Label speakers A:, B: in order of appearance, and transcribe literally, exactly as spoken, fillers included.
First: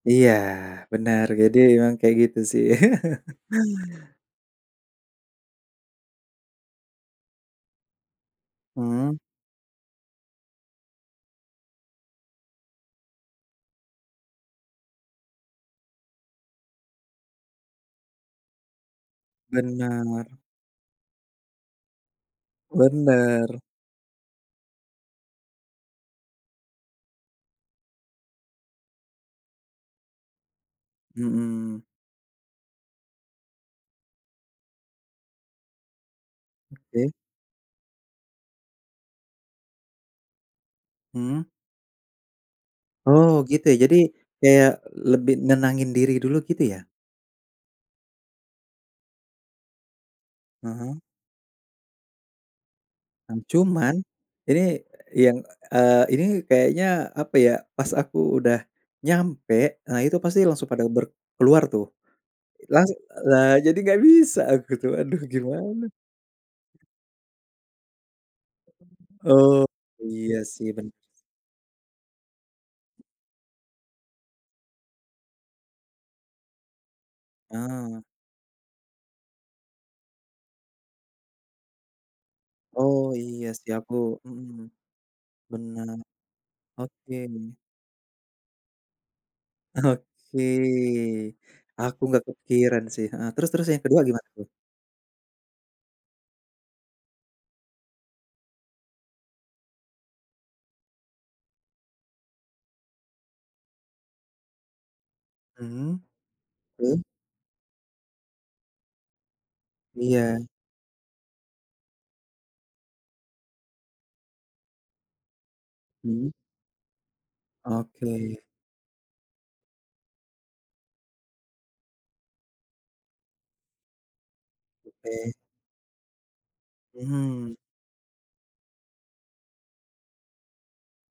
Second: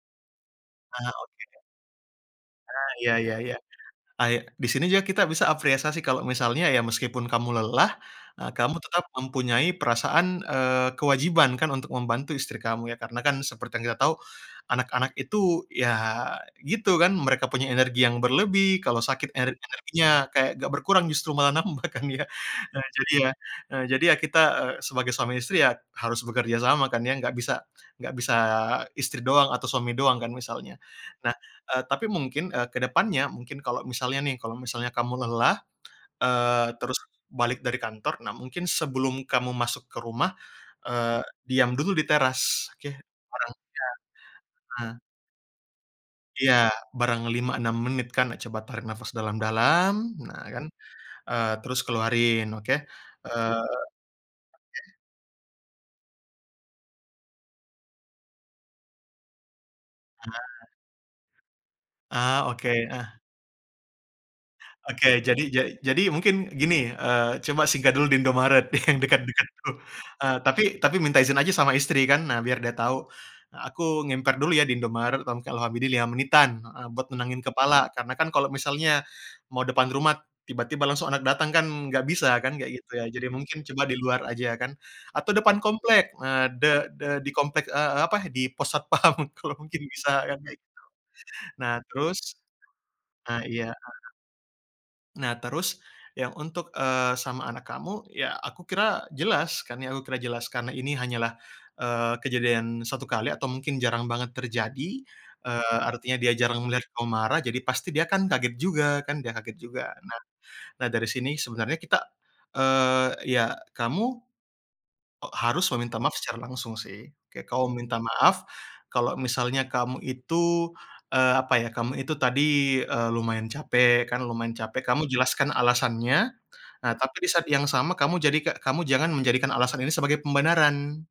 A: Iya,
B: Ah,
A: benar jadi
B: oke.
A: emang kayak gitu sih.
B: Nah, iya iya iya, kayak di sini juga kita bisa apreasasi kalau misalnya ya meskipun kamu lelah, eee, kamu tetap
A: Mhm.
B: mempunyai perasaan, eee, kewajiban kan untuk membantu istri kamu ya. Karena kan seperti yang kita tahu anak-anak itu ya gitu kan, mereka punya energi yang berlebih kalau sakit ener energinya
A: Benar.
B: kayak gak berkurang justru malah nambah kan ya. Nah, jadi ya
A: Benar.
B: jadi ya kita sebagai suami istri ya harus bekerja sama kan ya, gak bisa gak bisa istri doang atau suami doang kan misalnya. Nah, eee,
A: Mhm.
B: tapi mungkin, eee, ke depannya mungkin kalau misalnya nih, kalau misalnya kamu lelah terus,
A: Oke.
B: eee, balik dari kantor. Nah, mungkin sebelum kamu masuk ke rumah, eee,
A: Mmm.
B: diam dulu di teras, oke.
A: Oh
B: [unintelligible]
A: gitu ya, jadi kayak
B: Heeh.
A: lebih nenangin diri dulu
B: Iya
A: gitu ya?
B: barang lima, enam menit kan, coba tarik nafas dalam-dalam nah kan,
A: Ah hah.
B: eee, terus keluarin, oke, eee,
A: Cuman ini
B: oke.
A: yang, eee, ini kayaknya, apa ya, pas aku udah nyampe, nah itu pasti
B: Nah.
A: langsung pada ber keluar tuh.
B: Ah, oke,
A: Langsu
B: ah.
A: lah jadi gak bisa aku tuh
B: Oke,
A: aduh
B: jadi ja
A: gimana.
B: jadi mungkin gini, eee, coba singgah dulu di Indomaret yang dekat-dekat
A: Oh,
B: dulu,
A: iya
B: eee, tapi
A: sih bener.
B: tapi minta izin aja sama istri kan nah biar dia tau, "Aku ngemper dulu ya di Indomaret, kurang lebih ya lima menitan" heeh, "buat nenangin kepala."
A: Eee.
B: Karena kan kalo misalnya mau depan rumah tiba-tiba langsung anak datang kan, gak bisa kan, kayak gitu
A: Oh,
B: ya. Jadi
A: iya
B: mungkin
A: sih
B: coba di
A: aku
B: luar
A: mhm
B: aja
A: mhm.
B: kan, atau depan
A: Benar,
B: komplek nah de de
A: oke.
B: di komplek, eee, apa, di pos satpam kalau mungkin bisa kan
A: Oke,
B: kayak gitu. Nah
A: aku
B: terus
A: nggak kepikiran sih heeh,
B: ah,
A: terus-terus
B: iya.
A: yang kedua gimana tuh?
B: Nah, terus yang untuk, eee, sama anak kamu ya aku kira jelas kan ya, aku kira jelas karena ini hanyalah, eee, kejadian satu kali atau mungkin jarang banget terjadi, eee,
A: Mhm,
B: artinya dia jarang melihat
A: terus?
B: kamu marah, jadi pasti dia kan kaget juga kan, dia kaget juga.
A: Iya.
B: Nah, dari sini sebenarnya kita, eee, ya kamu harus meminta maaf
A: Mmm.
B: secara langsung sih, kayak kamu minta
A: Oke.
B: maaf kalau misalnya kamu itu, eee, apa ya, kamu itu tadi, eee, lumayan capek kan, lumayan capek kamu
A: Oke.
B: jelaskan alasannya. Nah, tapi di saat
A: Mhm.
B: yang sama kamu jadi ka kamu jangan menjadikan alasan ini sebagai pembenaran.